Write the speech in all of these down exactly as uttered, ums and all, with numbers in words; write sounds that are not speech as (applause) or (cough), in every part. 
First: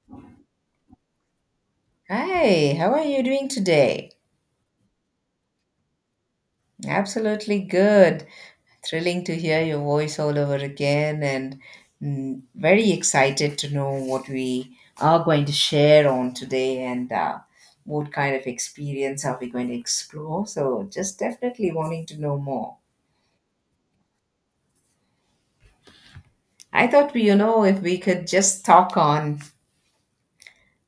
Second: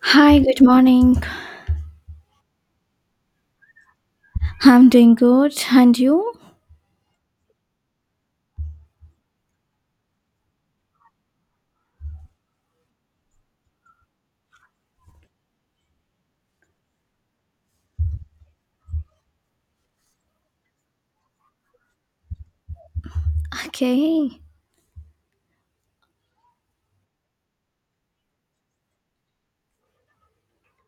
Hi, good morning. Hi, how are you doing today? I'm doing good. And you? Absolutely good. Thrilling to hear your voice all over again, and mm, very excited to know what we are going to share on today and uh, what kind of experience are we going to explore. So, just definitely wanting to know more. Okay. I thought, we, you know, if we could just talk on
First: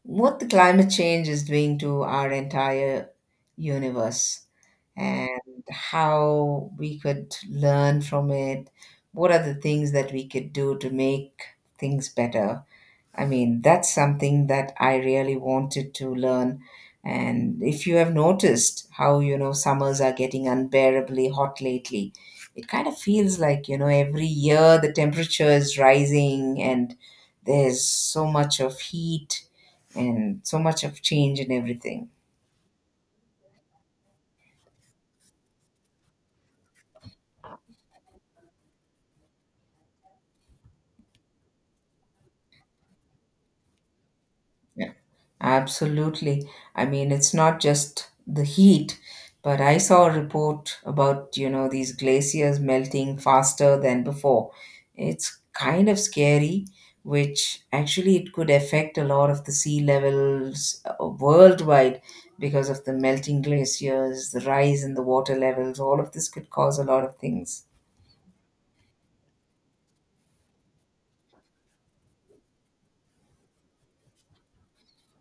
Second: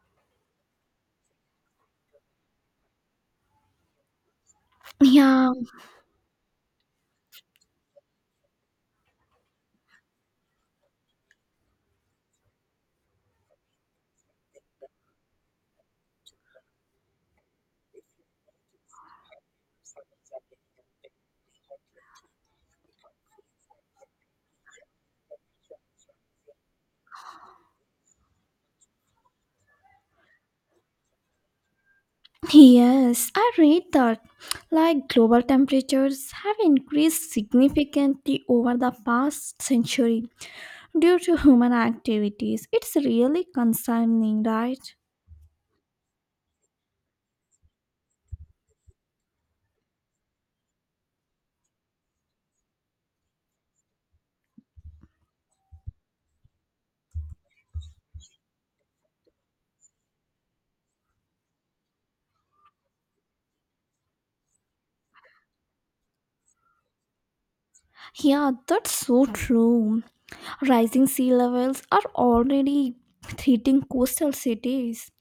what the climate change is doing to our entire universe and Yeah, how we could learn from it. What are the things that we could do to make things better? I mean, that's something that I really wanted to learn. And if you have noticed how, you know, summers are getting unbearably hot lately, it kind of feels like, you know, every year the temperature is rising and there's so much of heat and so much of change and everything. yes, I read that like global temperatures have increased significantly over the past century due to human activities. It's really concerning, right? Absolutely. I mean, it's not just the heat, but I saw a report about, you know, these glaciers melting faster than before. It's kind of scary, which actually it could affect a lot of the sea levels uh, worldwide because of the melting glaciers, the rise in the water levels, all of this could cause a lot of things. Yeah, that's so true. Rising sea levels are already threatening coastal cities.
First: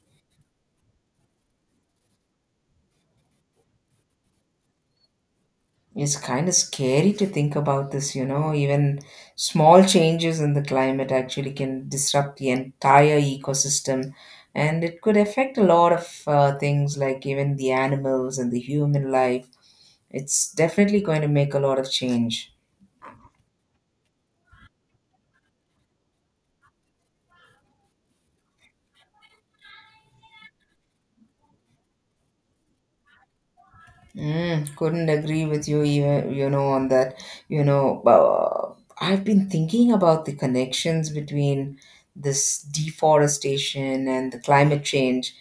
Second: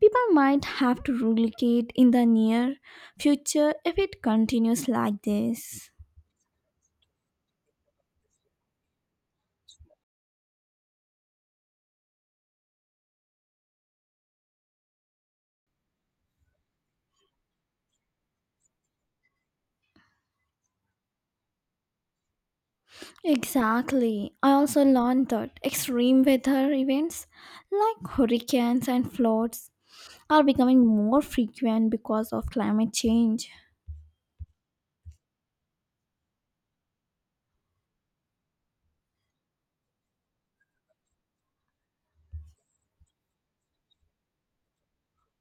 People might have to relocate in the near future if it continues like this. It's kind of scary to think about this, you know. Even small changes in the climate actually can disrupt the entire ecosystem, and it could affect a lot of uh, things like even the animals and the human life. It's definitely going to make a lot of change. Exactly. I also learned that extreme weather events like hurricanes and floods are becoming more frequent because of climate change. Mm, couldn't agree with you, even you know, on that. You know, uh, I've been thinking about the connections between this deforestation and the climate change,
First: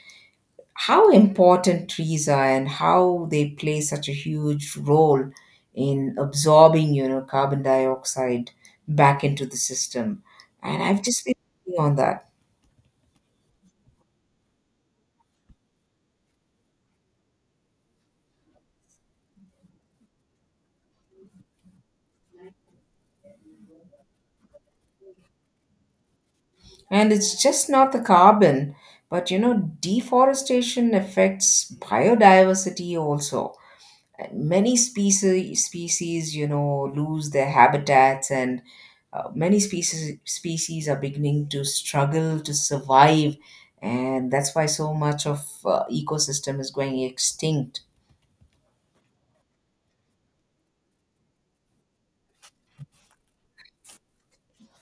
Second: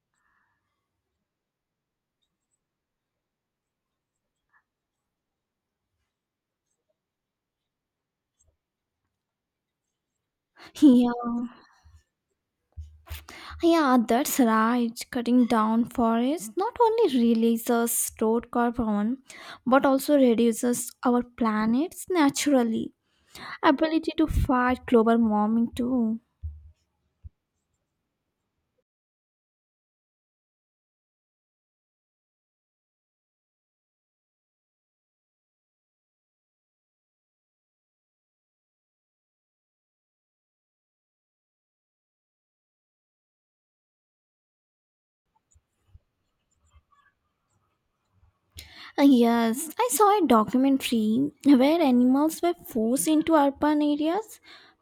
how important trees are and how they play such a huge role in absorbing, you know, carbon dioxide back into the system, and I've Yeah, just been thinking on that. yeah, that's right. Cutting down forests not only releases stored carbon but also reduces our planet's naturally ability to fight global warming too. And it's just not the carbon, but, you know, deforestation affects biodiversity also. Many species species, you know, lose their habitats, and uh, many species species are beginning to struggle to survive, and that's why so much of uh, ecosystem is going extinct. Uh, Yes, I saw a documentary where animals were forced into urban areas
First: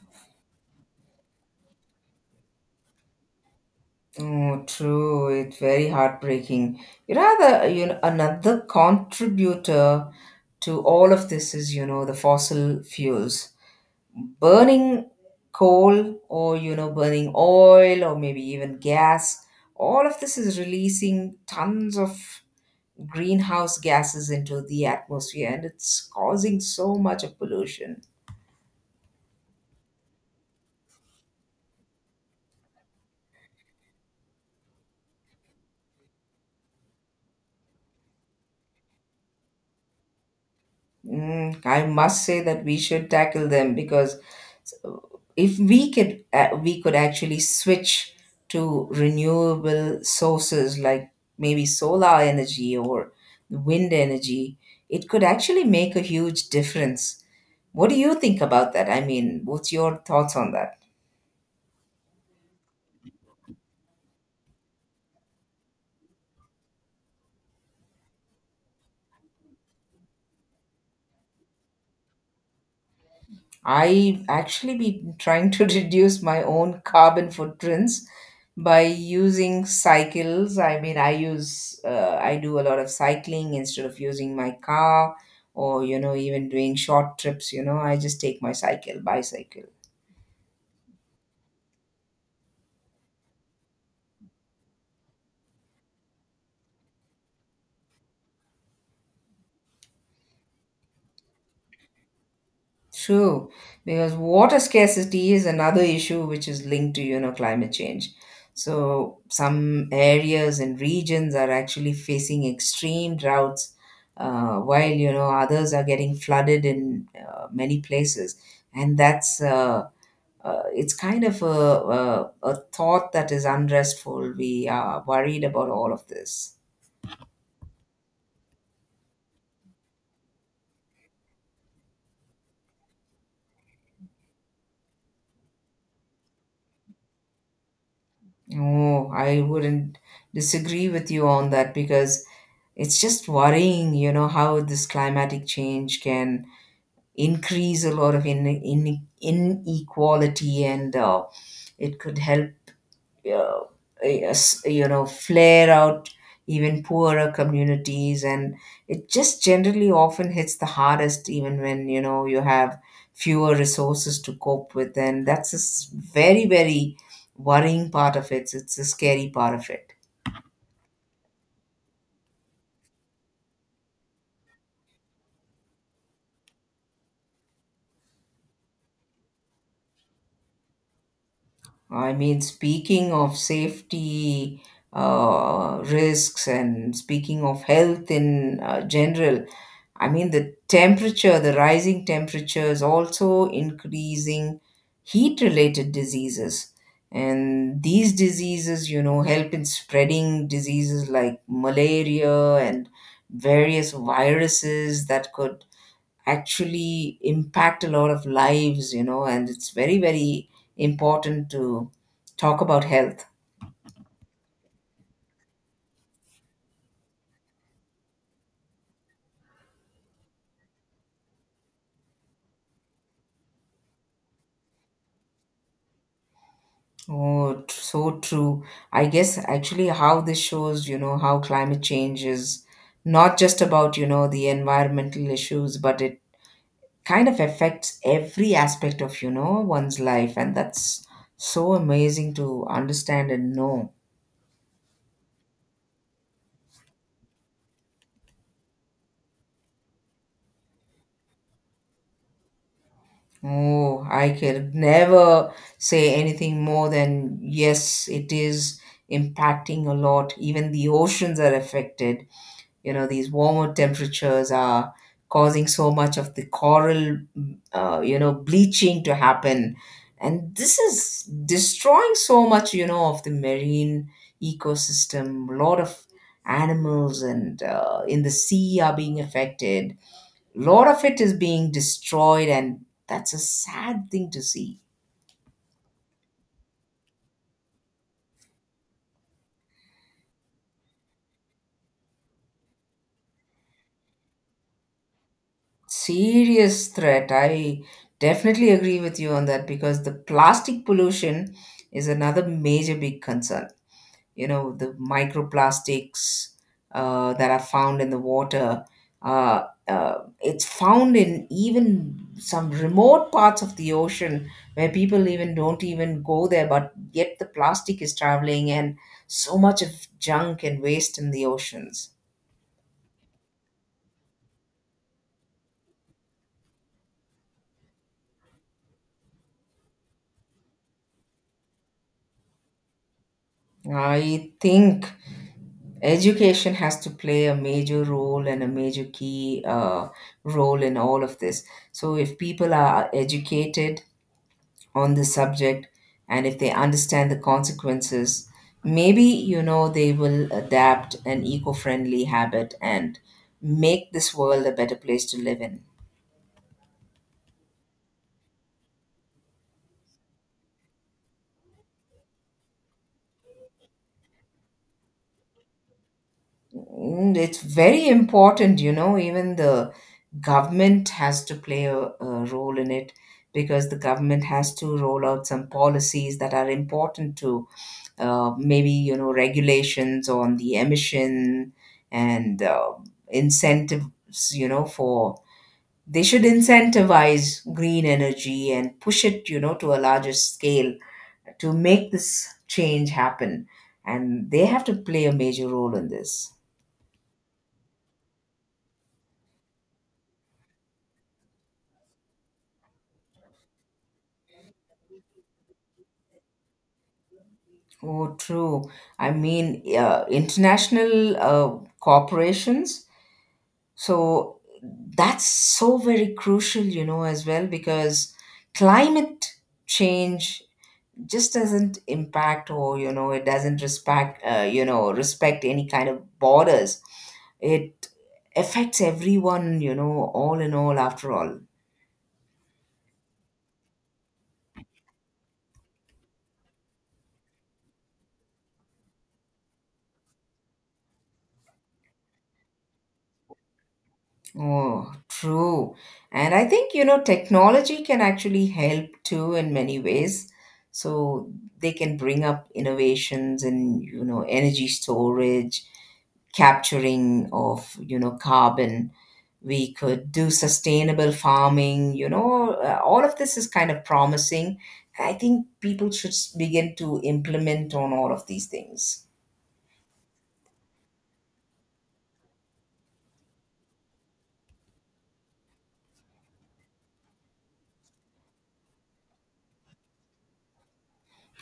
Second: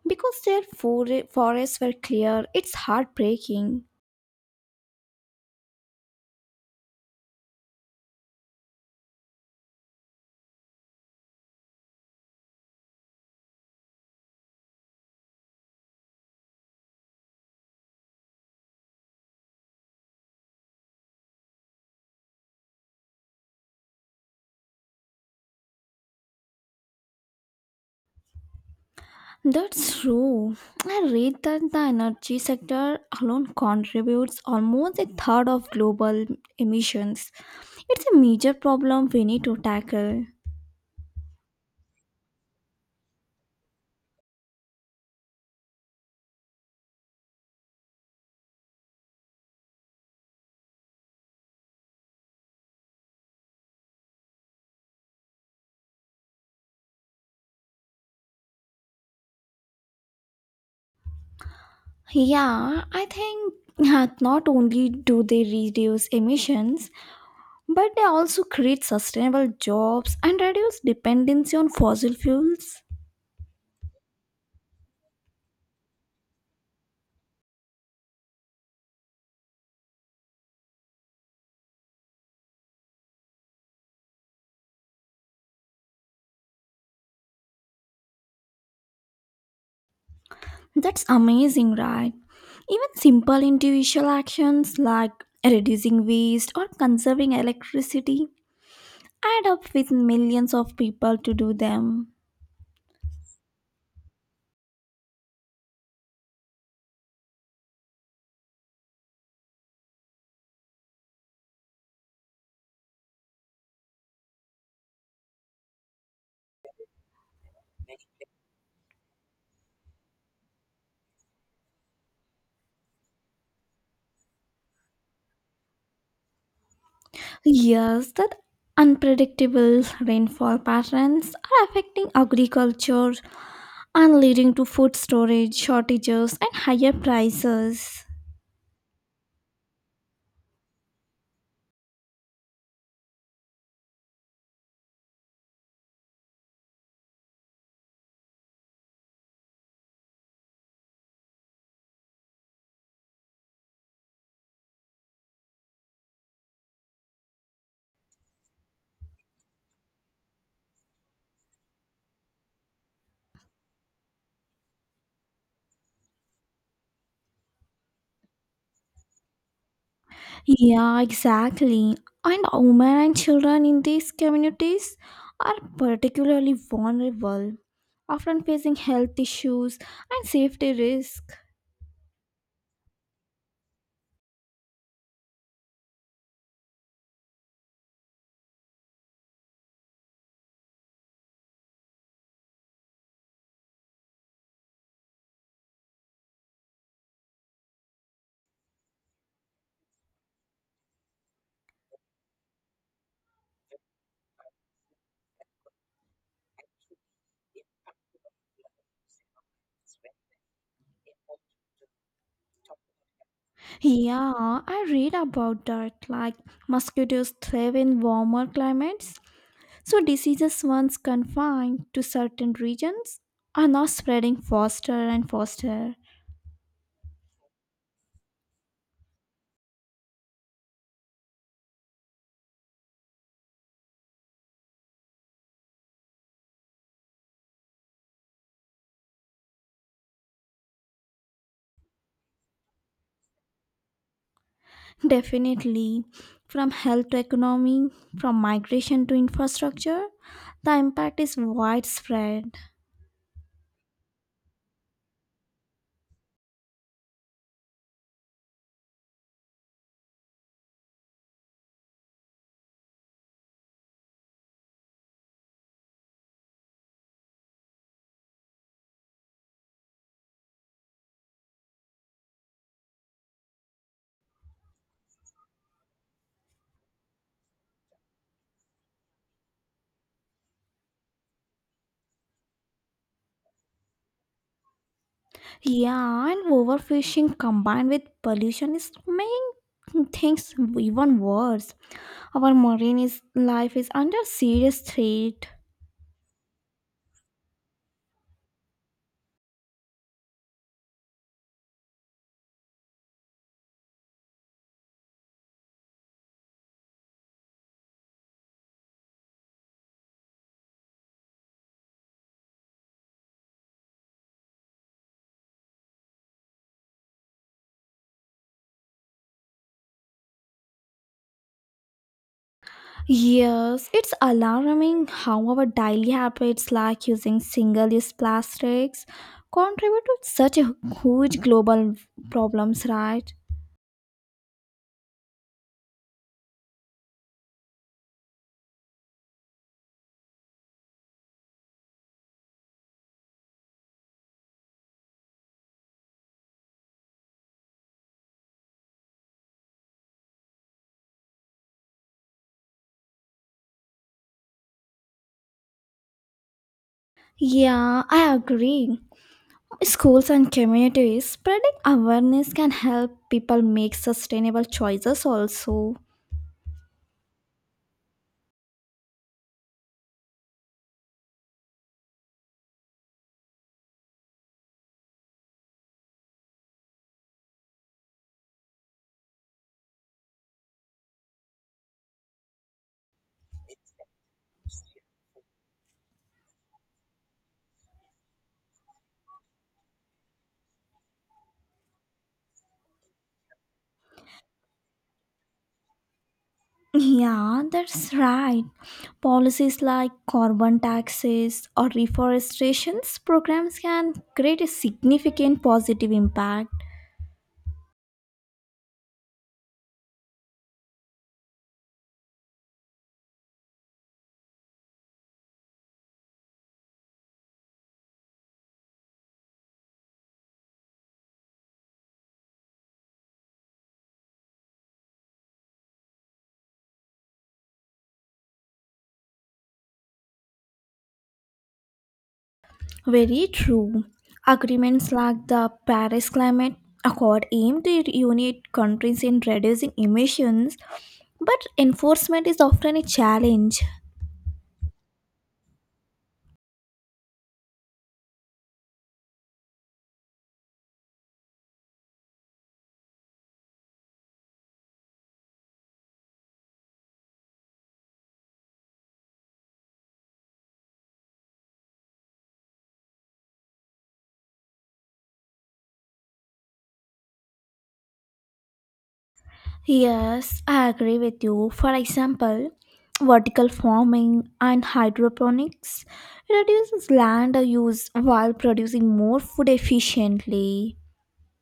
because their fore- forests were clear. It's heartbreaking. Oh, true. It's very heartbreaking. You know, the, you know, another contributor to all of this is, you know, the fossil fuels. Burning coal, or you know, burning oil, or maybe even gas, all of this is releasing tons of greenhouse gases into the atmosphere, and it's causing so much of pollution. That's true. I read that the energy sector alone contributes almost a third of global emissions. It's a major problem we need to tackle. Mm, I must say that we should tackle them, because if we could uh, we could actually switch to renewable sources like maybe solar energy or wind energy, it could actually make a huge difference. What do you think about that? I mean, what's your thoughts on that? Yeah, I think uh, not only do they reduce emissions, but they also create sustainable jobs and reduce dependency on fossil fuels. I actually been trying to (laughs) reduce my own carbon footprints by using cycles. I mean, I use, uh, I do a lot of cycling instead of using my car, or, you know, even doing short trips, you know, I just take my cycle, bicycle. That's amazing, right? Even simple individual actions like reducing waste or conserving electricity add up with millions of people to do them. True, because water scarcity is another issue which is linked to, you know, climate change. So some areas and regions are actually facing extreme droughts, uh, while, you know, others are getting flooded in uh, many places. And that's, uh, uh, it's kind of a, a, a thought that is unrestful. We are worried about all of this. Yes, that unpredictable rainfall patterns are affecting agriculture and leading to food storage shortages and higher prices. Oh, I wouldn't disagree with you on that, because it's just worrying, you know, how this climatic change can increase a lot of in, in, inequality, and uh, it could help, uh, yes, you know, flare out even poorer communities. And it just generally often hits the hardest, even when, you know, you have fewer resources to cope with. And that's a s- very, very worrying part of it. It's a scary part of it. Yeah, exactly. And women and children in these communities are particularly vulnerable, often facing health issues and safety risks. I mean, speaking of safety uh, risks and speaking of health in uh, general, I mean, the temperature, the rising temperature is also increasing heat related diseases. And these diseases, you know, help in spreading diseases like malaria and various viruses that could actually impact a lot of lives, you know, and it's very, very important to talk about health. Yeah, I read about that. Like mosquitoes thrive in warmer climates, so diseases once confined to certain regions are now spreading faster and faster. Oh, t- so true. I guess actually how this shows, you know, how climate change is not just about, you know, the environmental issues, but it kind of affects every aspect of, you know, one's life. And that's so amazing to understand and know. Definitely. From health to economy, from migration to infrastructure, the impact is widespread. Oh, I could never say anything more than yes, it is impacting a lot. Even the oceans are affected. You know, these warmer temperatures are causing so much of the coral, uh, you know, bleaching to happen. And this is destroying so much, you know, of the marine ecosystem. A lot of animals and uh, in the sea are being affected, lot of it is being destroyed, and that's a sad thing to see. Yeah, and overfishing combined with pollution is making things even worse. Our marine is, life is under serious threat. Serious threat. I definitely agree with you on that, because the plastic pollution is another major big concern. You know, the microplastics uh, that are found in the water, uh, uh, it's found in even some remote parts of the ocean where people even don't even go there, but yet the plastic is traveling, and so much of junk and waste in the oceans. Yes, it's alarming how our daily habits like using single use plastics contribute to such a huge global problems, right? I think education has to play a major role and a major key uh, role in all of this. So if people are educated on the subject and if they understand the consequences, maybe, you know, they will adapt an eco-friendly habit and make this world a better place to live in. Yeah, I agree. Schools and communities spreading awareness can help people make sustainable choices also. Mm, it's very important, you know, even the government has to play a, a role in it, because the government has to roll out some policies that are important to, uh, maybe, you know, regulations on the emission, and uh, incentives, you know, for, they should incentivize green energy and push it, you know, to a larger scale to make this change happen. And they have to play a major role in this. Yeah, that's right. Policies like carbon taxes or reforestation programs can create a significant positive impact. Oh, true. I mean, uh, international uh, corporations. So that's so very crucial, you know, as well, because climate change just doesn't impact, or, you know, it doesn't respect, uh, you know, respect any kind of borders. It affects everyone, you know, all in all, after all. Very true. Agreements like the Paris Climate Accord aim to unite countries in reducing emissions, but enforcement is often a challenge. Oh, true. And I think, you know, technology can actually help too in many ways. So they can bring up innovations in, you know, energy storage, capturing of, you know, carbon. We could do sustainable farming, you know, uh, all of this is kind of promising. I think people should s- begin to implement on all of these things. Yes, I agree with you. For example, vertical farming and hydroponics reduces land use while producing more food efficiently.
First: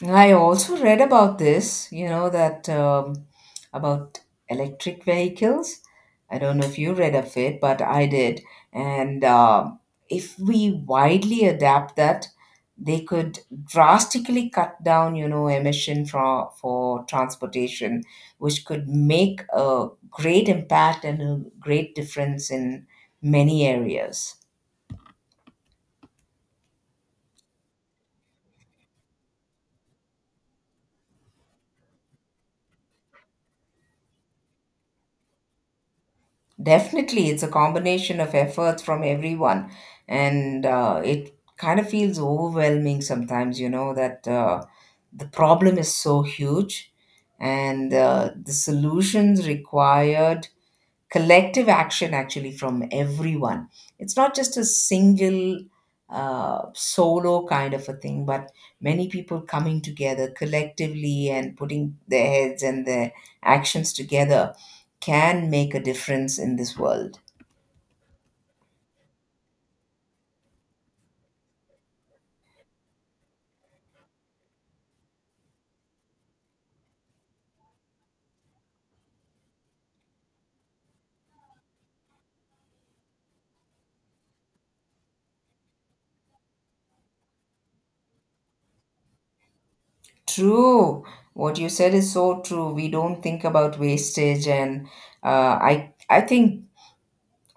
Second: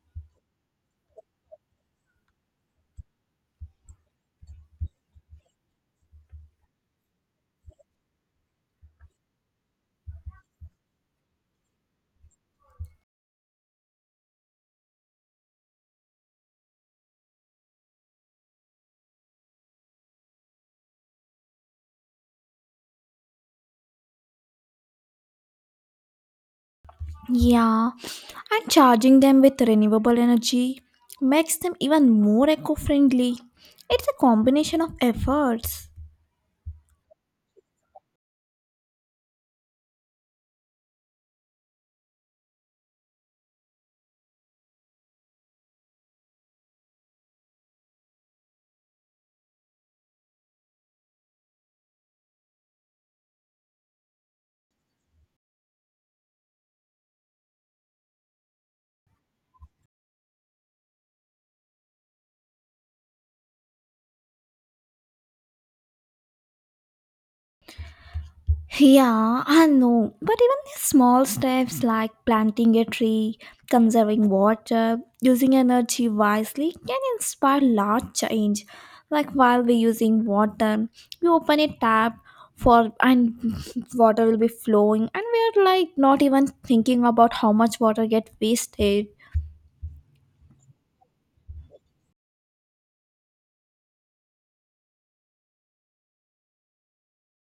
I also read about this, you know, that um, about electric vehicles. I don't know if you read of it, but I did. And um if we widely adapt that, they could drastically cut down, you know, emission for, for transportation, which could make a great impact and a great difference in many areas. Yeah, and charging them with renewable energy makes them even more eco friendly. It's a combination of efforts. Definitely, it's a combination of efforts from everyone, and uh, it kind of feels overwhelming sometimes, you know, that uh, the problem is so huge, and uh, the solutions required collective action actually from everyone. It's not just a single uh, solo kind of a thing, but many people coming together collectively and putting their heads and their actions together can make a difference in this world. Yeah, I know. But even these small steps like planting a tree, conserving water, using energy wisely can inspire large change. Like while we're using water, we open a tap for and (laughs) water will be flowing and we're like not even thinking about how much water get wasted. True. What you said is so true. We don't think about wastage, and uh, I I think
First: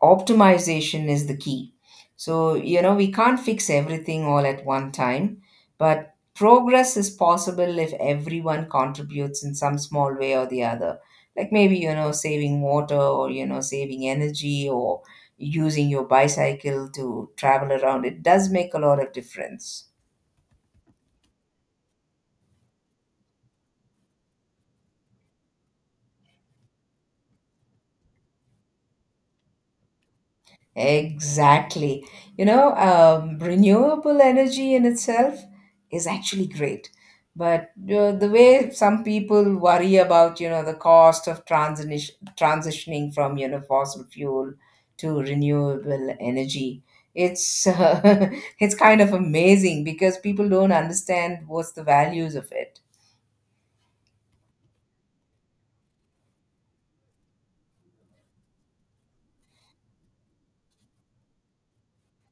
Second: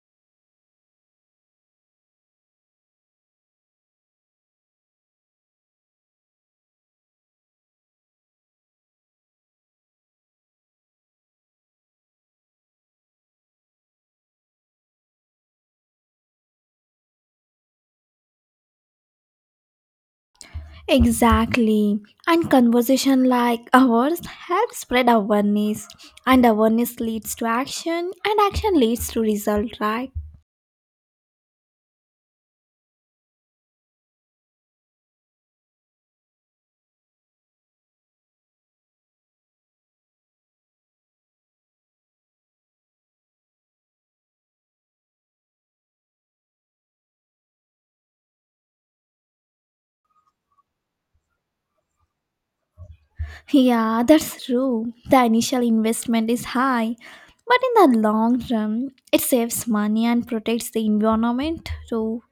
optimization is the key. So, you know, we can't fix everything all at one time, but progress is possible if everyone contributes in some small way or the other. Like maybe, you know, saving water, or, you know, saving energy, or using your bicycle to travel around. It does make a lot of difference. Exactly. And conversation like ours help spread awareness, and awareness leads to action, and action leads to result, right? Exactly. You know, um, renewable energy in itself is actually great. But uh, the way some people worry about, you know, the cost of transition transitioning from, you know, fossil fuel to renewable energy, it's uh, (laughs) it's kind of amazing because people don't understand what's the values of it. Yeah, that's true. The initial investment is high, but in the long run, it saves money and protects the environment too.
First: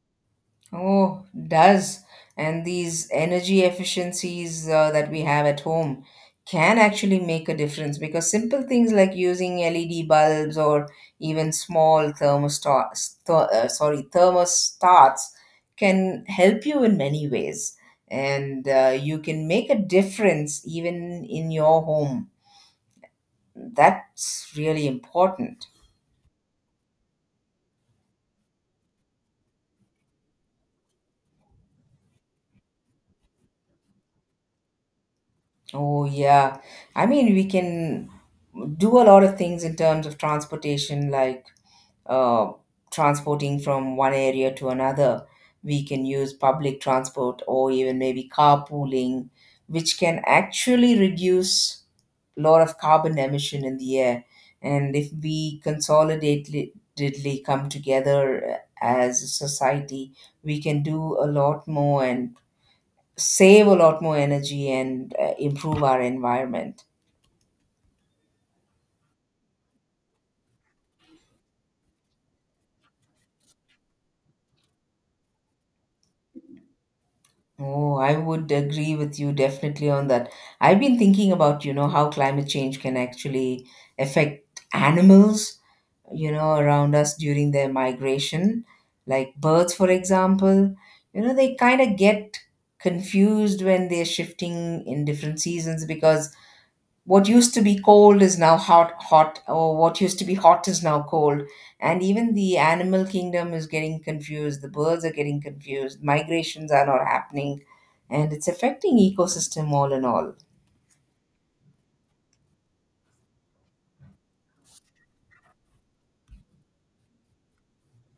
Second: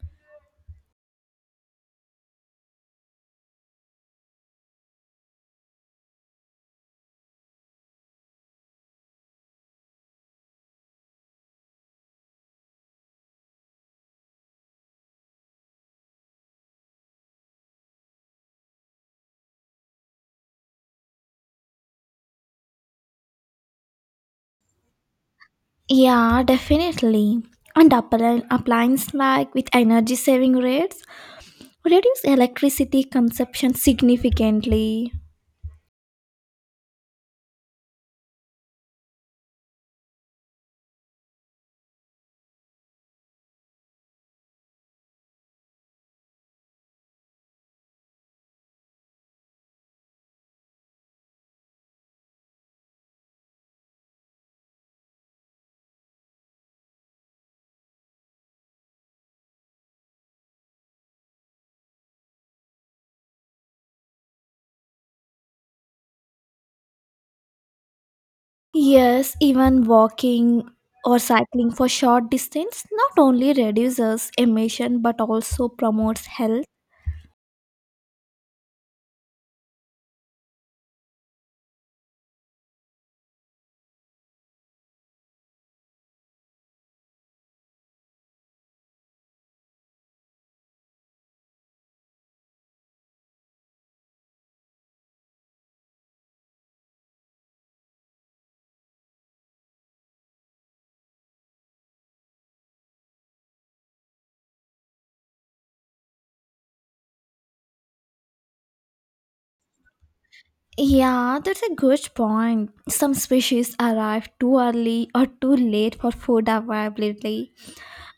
Oh, does. And these energy efficiencies uh, that we have at home can actually make a difference, because simple things like using L E D bulbs or even small thermostats, th- uh, sorry, thermostats can help you in many ways. And uh, you can make a difference even in your home. That's really important. Yeah, definitely. And appli- appliances like with energy saving rates reduce electricity consumption significantly. Oh, yeah. I mean, we can do a lot of things in terms of transportation, like uh, transporting from one area to another. We can use public transport or even maybe carpooling, which can actually reduce a lot of carbon emission in the air. And if we consolidatedly come together uh, as a society, we can do a lot more and save a lot more energy and uh, improve our environment. Yes, even walking or cycling for short distance not only reduces emission but also promotes health. Oh, I would agree with you definitely on that. I've been thinking about, you know, how climate change can actually affect animals, you know, around us during their migration, like birds, for example. You know, they kind of get confused when they're shifting in different seasons because what used to be cold is now hot hot or what used to be hot is now cold, and even the animal kingdom is getting confused. The birds are getting confused, migrations are not happening, and it's affecting ecosystem all in all. Yeah, that's a good point. Some species arrive too early or too late for food availability,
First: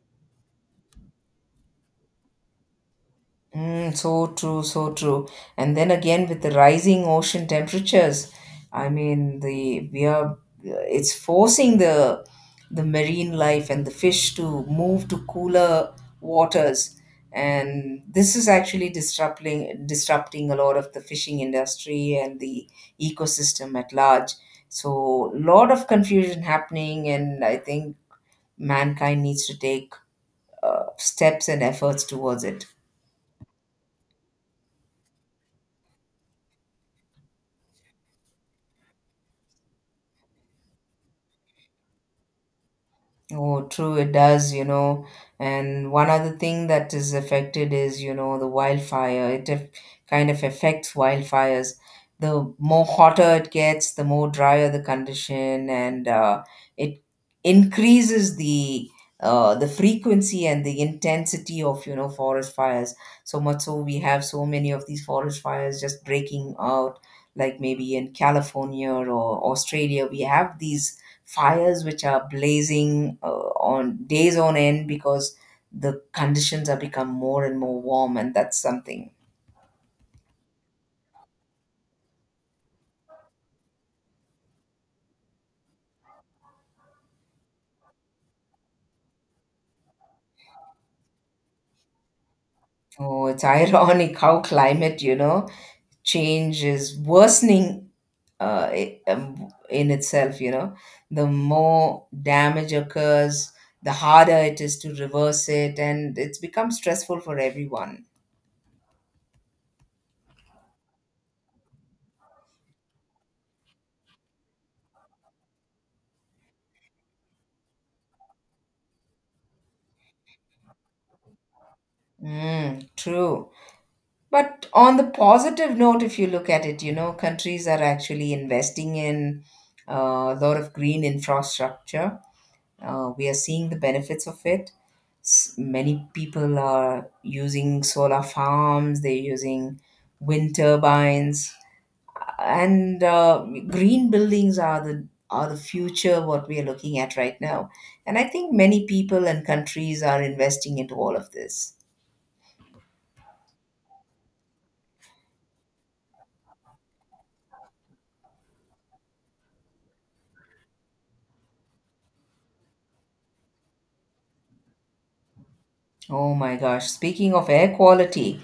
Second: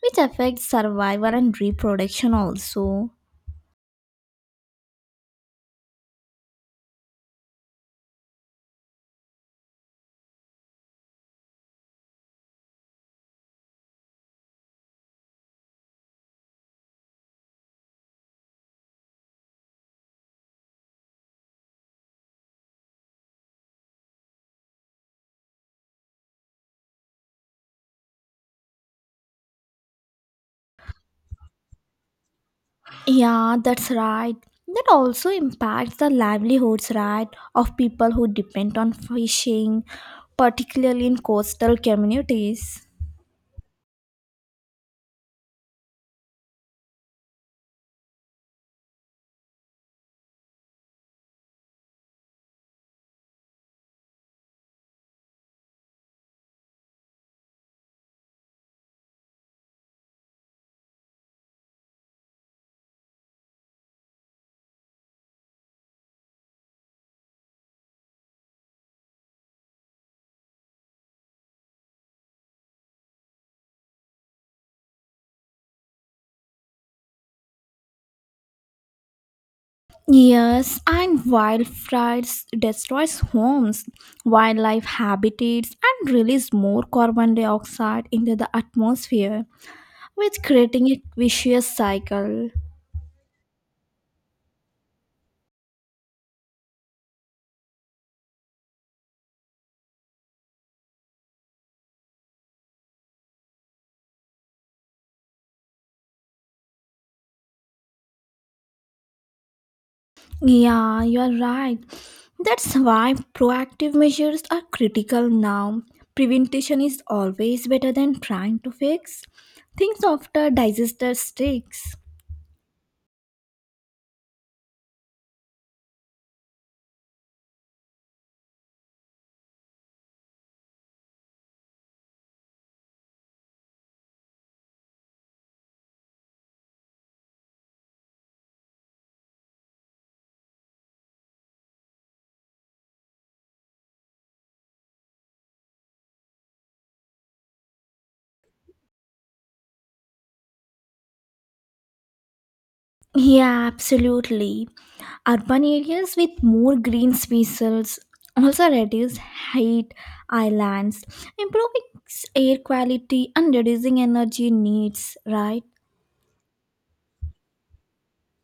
which affects survival and reproduction also. Mm, so true, so true. And then again, with the rising ocean temperatures, I mean, the we are it's forcing the the marine life and the fish to move to cooler waters, and this is actually disrupting disrupting a lot of the fishing industry and the ecosystem at large. So, a lot of confusion happening, and I think mankind needs to take uh, steps and efforts towards it. Yeah, that's right. That also impacts the livelihoods, right, of people who depend on fishing, particularly in coastal communities. Oh, true, it does, you know. And one other thing that is affected is, you know, the wildfire. It def- kind of affects wildfires. The more hotter it gets, the more drier the condition, and uh, it increases the uh, the frequency and the intensity of, you know, forest fires. So much so we have so many of these forest fires just breaking out, like maybe in California or Australia. We have these fires which are blazing uh, on days on end because the conditions have become more and more warm, and that's something. Yes, and wildfires destroys homes, wildlife habitats, and release more carbon dioxide into the atmosphere, with creating a vicious cycle. Oh, it's (laughs) ironic how climate, you know, change is worsening uh, i- um, in itself, you know. The more damage occurs, the harder it is to reverse it, and it's become stressful for everyone. Yeah, you're right. That's why proactive measures are critical now. Prevention is always better than trying to fix things after disaster strikes. Mm, true. But on the positive note, if you look at it, you know, countries are actually investing in uh, a lot of green infrastructure. Uh, we are seeing the benefits of it. S- many people are using solar farms, they're using wind turbines, and uh, green buildings are the are the future what we are looking at right now. And I think many people and countries are investing into all of this. Yeah, absolutely. Urban areas with more green spaces also reduce heat islands, improving air quality and reducing energy needs, right? Oh my gosh, speaking of air quality,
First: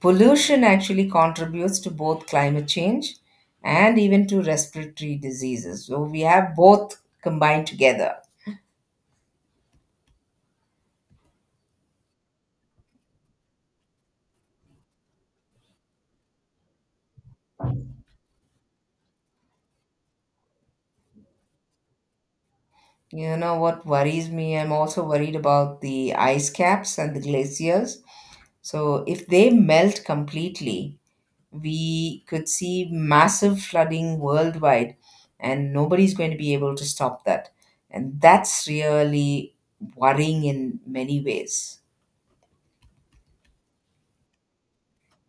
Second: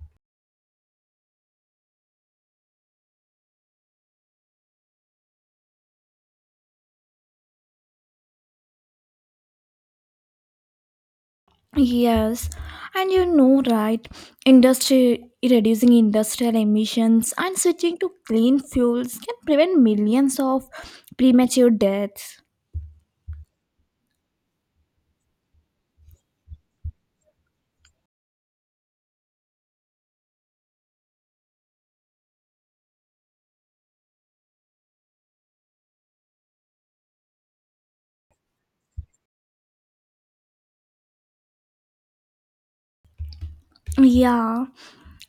pollution actually contributes to both climate change and even to respiratory diseases. So we have both combined together. Yes, and you know, right? Industry reducing industrial emissions and switching to clean fuels can prevent millions of premature deaths. You know what worries me? I'm also worried about the ice caps and the glaciers. So if they melt completely, we could see massive flooding worldwide, and nobody's going to be able to stop that. And that's really worrying in many ways. Yeah,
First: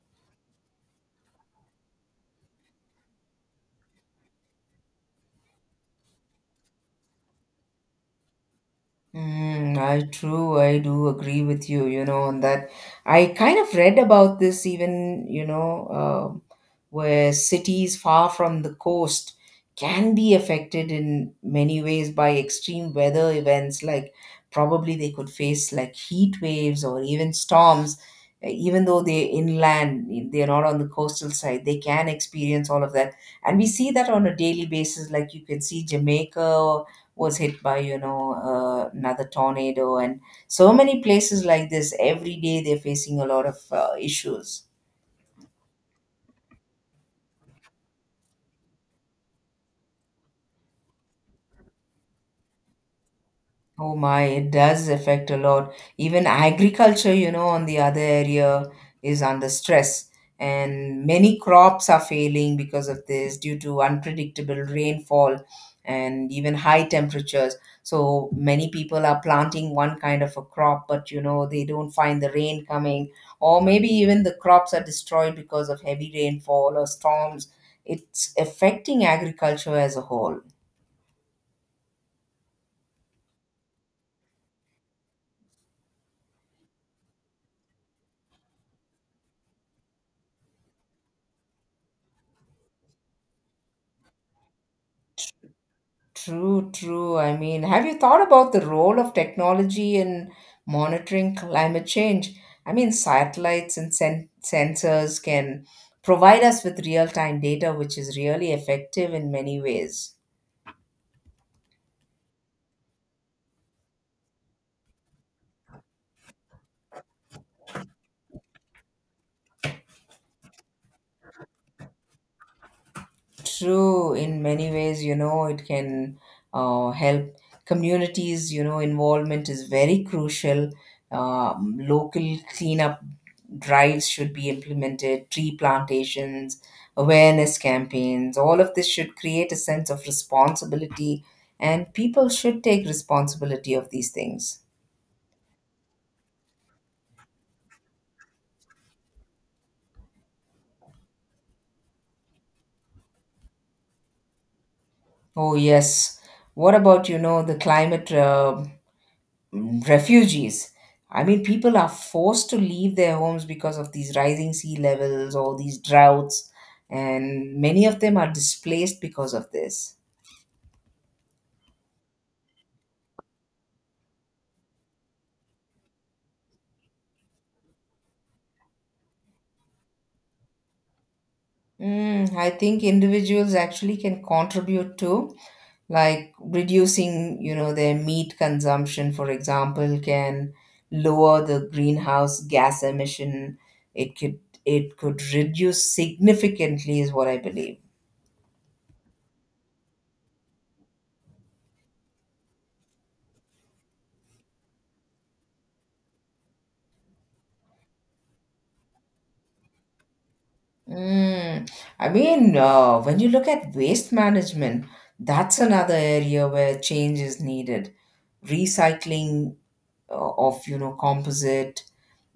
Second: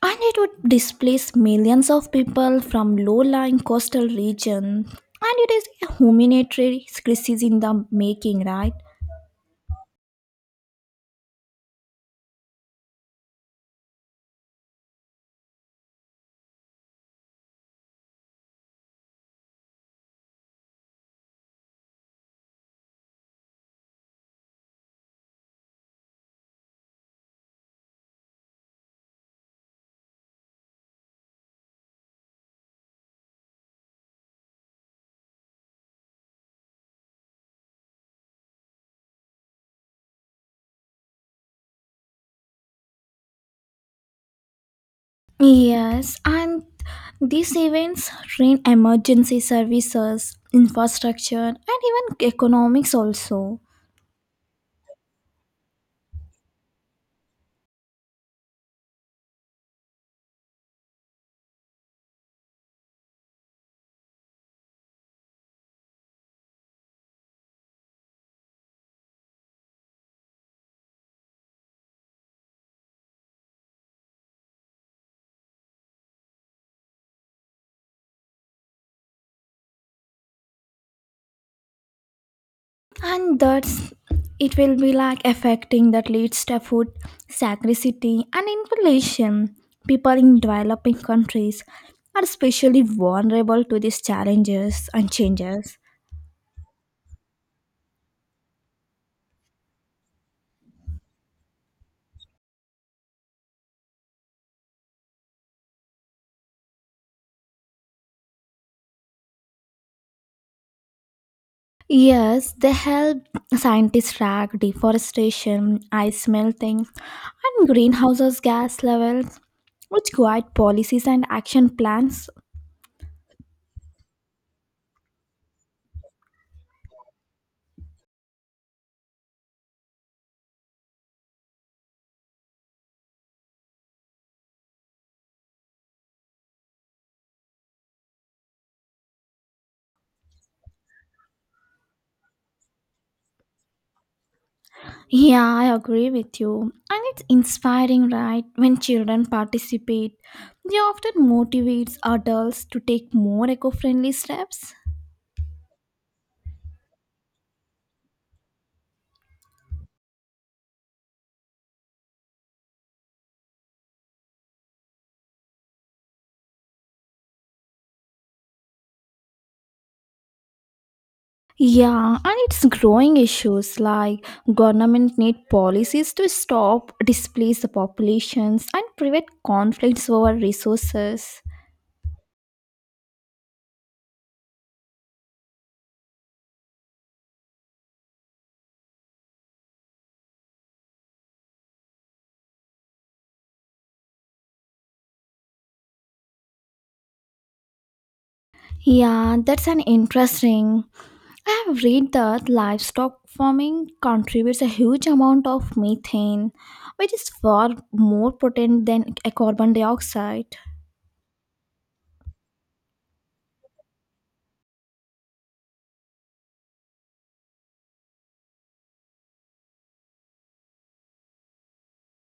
and it would displace millions of people from low-lying coastal regions. And it is a humanitarian crisis in the making, right? Mm, I true. I do agree with you, you know, on that. I kind of read about this even, you know, um where cities far from the coast can be affected in many ways by extreme weather events. Like, probably they could face like heat waves or even storms, uh, even though they're inland, they're not on the coastal side, they can experience all of that. And we see that on a daily basis. Like, you can see Jamaica was hit by, you know, uh, another tornado, and so many places like this every day they're facing a lot of uh, issues. Yes, and these events train emergency services, infrastructure, and even economics also. Oh my, it does affect a lot. Even agriculture, you know, on the other area is under stress. And many crops are failing because of this due to unpredictable rainfall and even high temperatures. So many people are planting one kind of a crop, but you know, they don't find the rain coming, or maybe even the crops are destroyed because of heavy rainfall or storms. It's affecting agriculture as a whole. And that's it will be like affecting that leads to food scarcity and inflation. People in developing countries are especially vulnerable to these challenges and changes. True, true. I mean, have you thought about the role of technology in monitoring climate change? I mean, satellites and sen- sensors can provide us with real time data, which is really effective in many ways. Yes, they help scientists track deforestation, ice melting, and greenhouse gas levels, which guide policies and action plans. True, in many ways, you know, it can uh, help communities, you know, involvement is very crucial. Um, local cleanup drives should be implemented, tree plantations, awareness campaigns, all of this should create a sense of responsibility, and people should take responsibility of these things. Yeah, I agree with you. And it's inspiring, right? When children participate, they often motivates adults to take more eco-friendly steps. Oh, yes. What about, you know, the climate? Uh, refugees. I mean, people are forced to leave their homes because of these rising sea levels or these droughts, and many of them are displaced because of this. Yeah, and it's growing issues like government need policies to stop displace the populations and prevent conflicts over resources. Mm, I think individuals actually can contribute to, like reducing, you know, their meat consumption, for example, can lower the greenhouse gas emission. It could it could reduce significantly, is what I believe. Yeah, that's an interesting. I have read that livestock farming contributes a huge amount of methane, which is far more potent than a carbon dioxide. Mm, I mean, uh, when you look at waste management, that's another area where change is needed. Recycling uh, of, you know, composite,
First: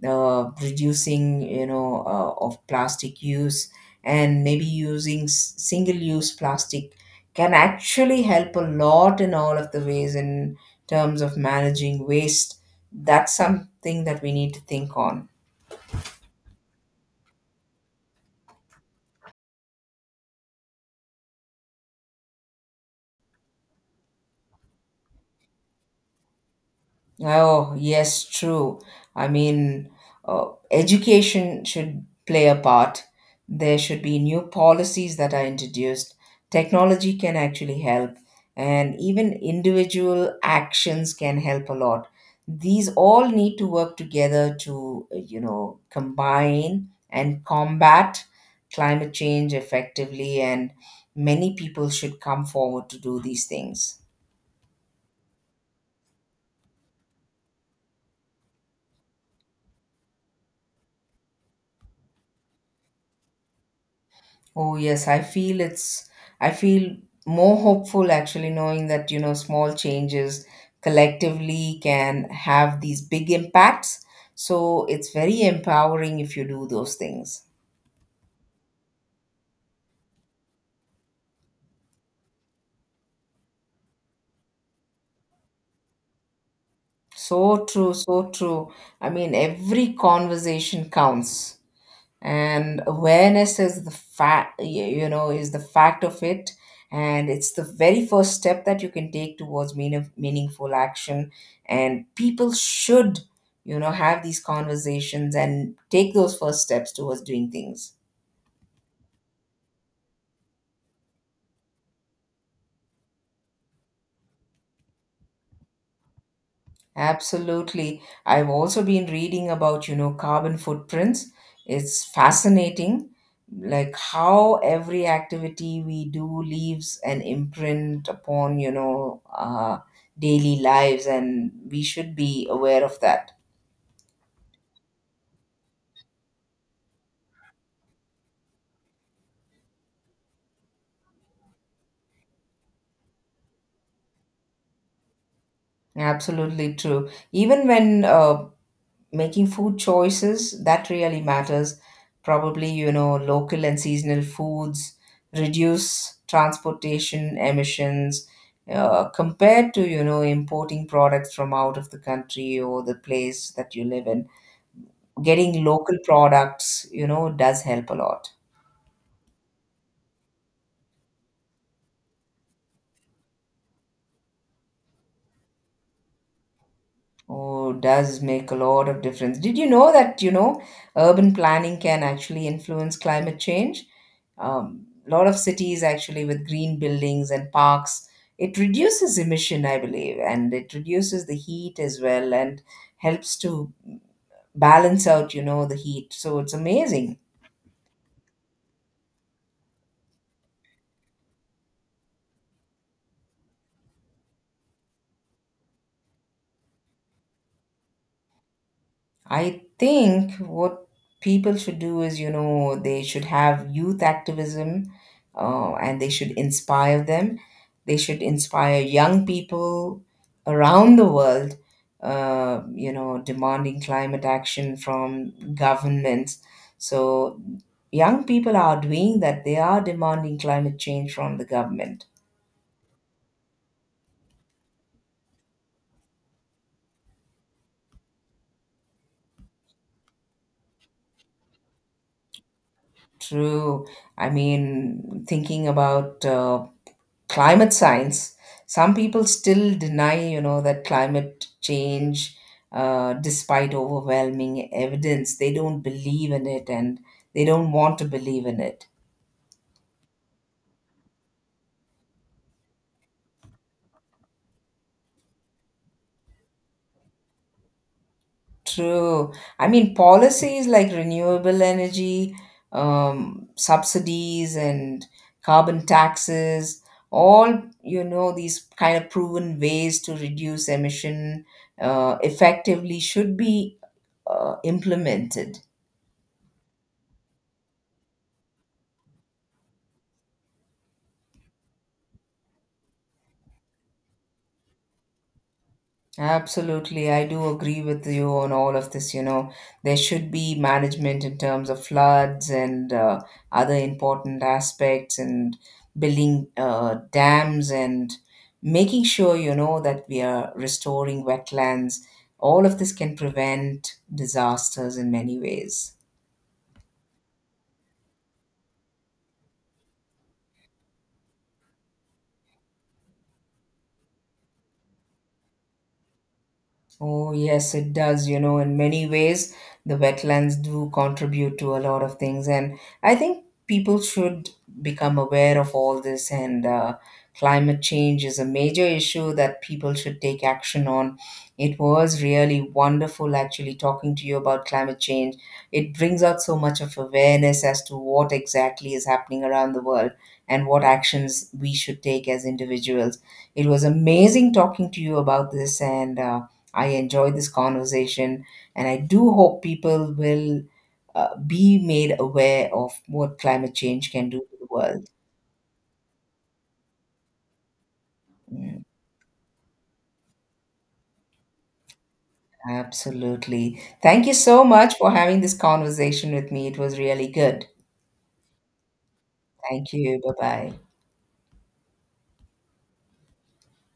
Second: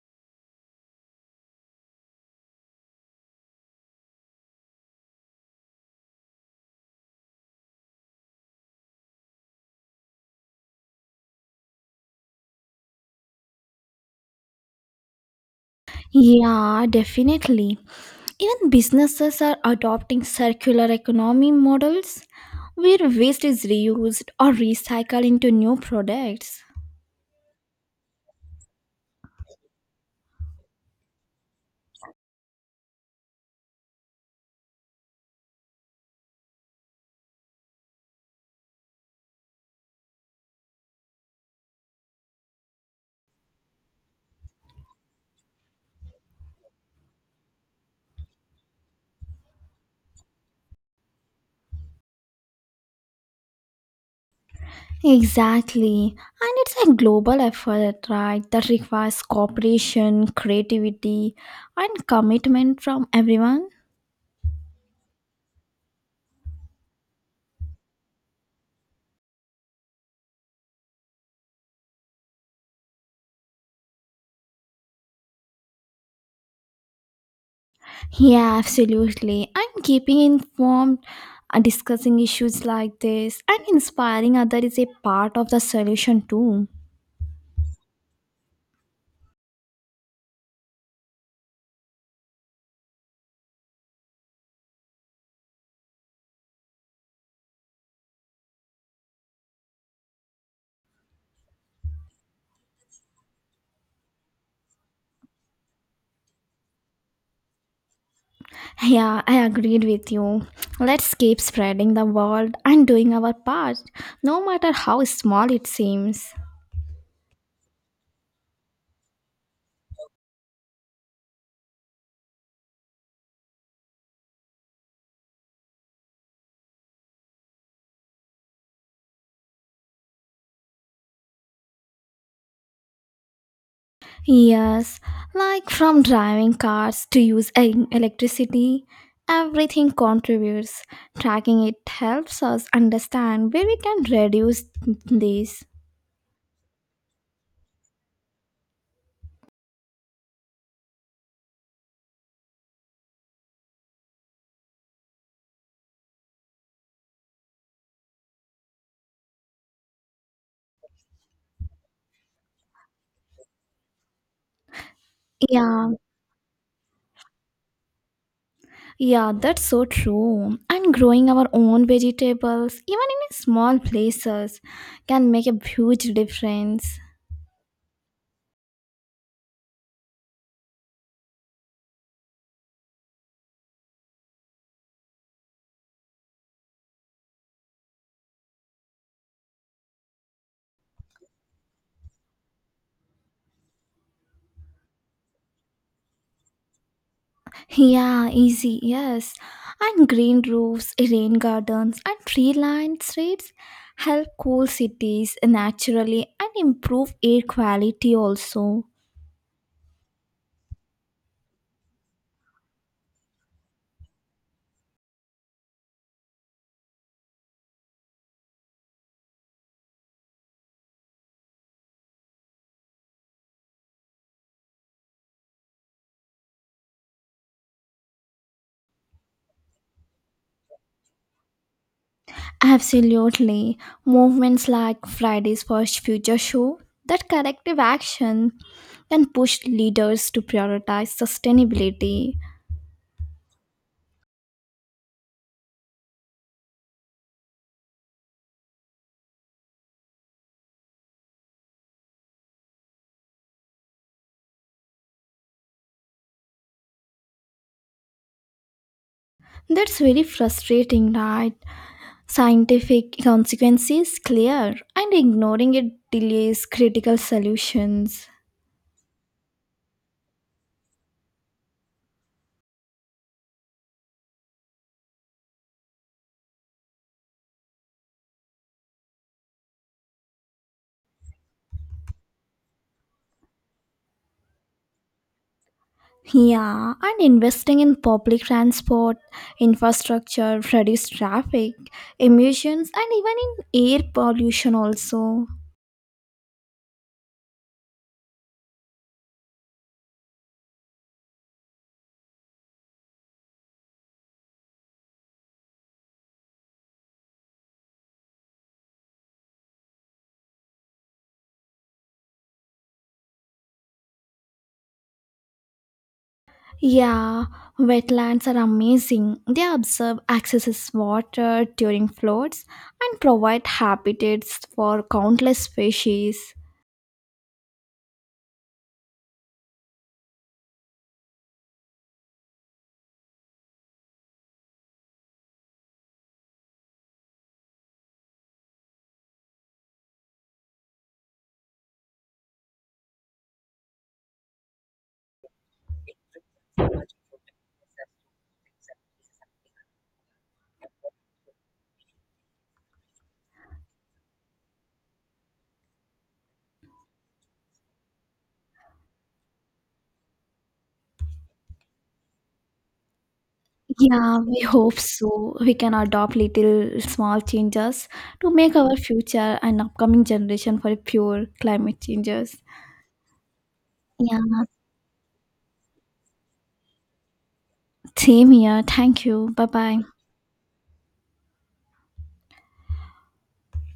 uh, reducing, you know, uh, of plastic use, and maybe using s- single-use plastic can actually help a lot in all of the ways in terms of managing waste. That's something that we need to think on. Yeah, definitely. Even businesses are adopting circular economy models where waste is reused or recycled into new products. Oh, yes, true. I mean, uh, education should play a part. There should be new policies that are introduced. Technology can actually help, and even individual actions can help a lot. These all need to work together to, uh, you know, combine and combat climate change effectively, and many people should come forward to do these things. Exactly. And it's a global effort, right, that requires cooperation, creativity, and commitment from everyone. Oh, yes, I feel it's, I feel more hopeful actually knowing that, you know, small changes collectively can have these big impacts. So it's very empowering if you do those things. Yeah, absolutely. And keeping informed and discussing issues like this and inspiring others is a part of the solution too. So true, so true. I mean, every conversation counts. And awareness is the fact, you know, is the fact of it, and it's the very first step that you can take towards mean- meaningful action. And people should, you know, have these conversations and take those first steps towards doing things. Yeah, I agreed with you. Let's keep spreading the word and doing our part, no matter how small it seems. Absolutely. I've also been reading about, you know, carbon footprints. It's fascinating, like how every activity we do leaves an imprint upon, you know, uh, daily lives, and we should be aware of that. Yes, like from driving cars to use e- electricity, everything contributes. Tracking it helps us understand where we can reduce this. Absolutely true. Even when uh, making food choices, that really matters. Probably, you know, local and seasonal foods reduce transportation emissions, uh, compared to, you know, importing products from out of the country or the place that you live in. Getting Yeah, local products, you know, does help a lot. Yeah, that's so true. And growing our own vegetables, even in small places, can make a huge difference. Oh, does make a lot of difference. Did you know that, you know, urban planning can actually influence climate change? Um, a lot of cities actually with green buildings and parks, it reduces emission, I believe, and it reduces the heat as well and helps to balance out, you know, the heat. So it's amazing. Yeah, easy, yes. And green roofs, rain gardens, and tree lined streets help cool cities naturally and improve air quality also. I think what people should do is, you know, they should have youth activism, uh, and they should inspire them. They should inspire young people around the world, uh, you know, demanding climate action from governments. So, young people are doing that. They are demanding climate change from the government. Absolutely. Movements like Fridays for Future Show, that collective action can push leaders to prioritize sustainability. True. I mean, thinking about uh, climate science, some people still deny, you know, that climate change, uh, despite overwhelming evidence, they don't believe in it, and they don't want to believe in it. That's very frustrating, right? Scientific consequences clear, and ignoring it delays critical solutions. True. I mean, policies like renewable energy, um, subsidies and carbon taxes, all, you know, these kind of proven ways to reduce emission uh, effectively should be uh, implemented. Yeah, and investing in public transport, infrastructure, reduce traffic, emissions, and even in air pollution also. Absolutely, I do agree with you on all of this. You know, there should be management in terms of floods and, uh, other important aspects, and building uh, dams and making sure, you know, that we are restoring wetlands. All of this can prevent disasters in many ways. Yeah, wetlands are amazing. They absorb excess water during floods and provide habitats for countless species. Oh, yes, it does. You know, in many ways, the wetlands do contribute to a lot of things. And I think people should become aware of all this. And uh, climate change is a major issue that people should take action on. It was really wonderful actually talking to you about climate change. It brings out so much of awareness as to what exactly is happening around the world and what actions we should take as individuals. It was amazing talking to you about this. And, uh, I enjoyed this conversation, and I do hope people will, uh, be made aware of what climate change can Yeah, do to we the hope world. so. We can adopt little small changes to make Mm, our future and upcoming generation for pure climate changes. absolutely. Thank you Yeah, so much for having this conversation with me. It was really good. same here. Thank you. Bye Thank bye. you. Bye bye.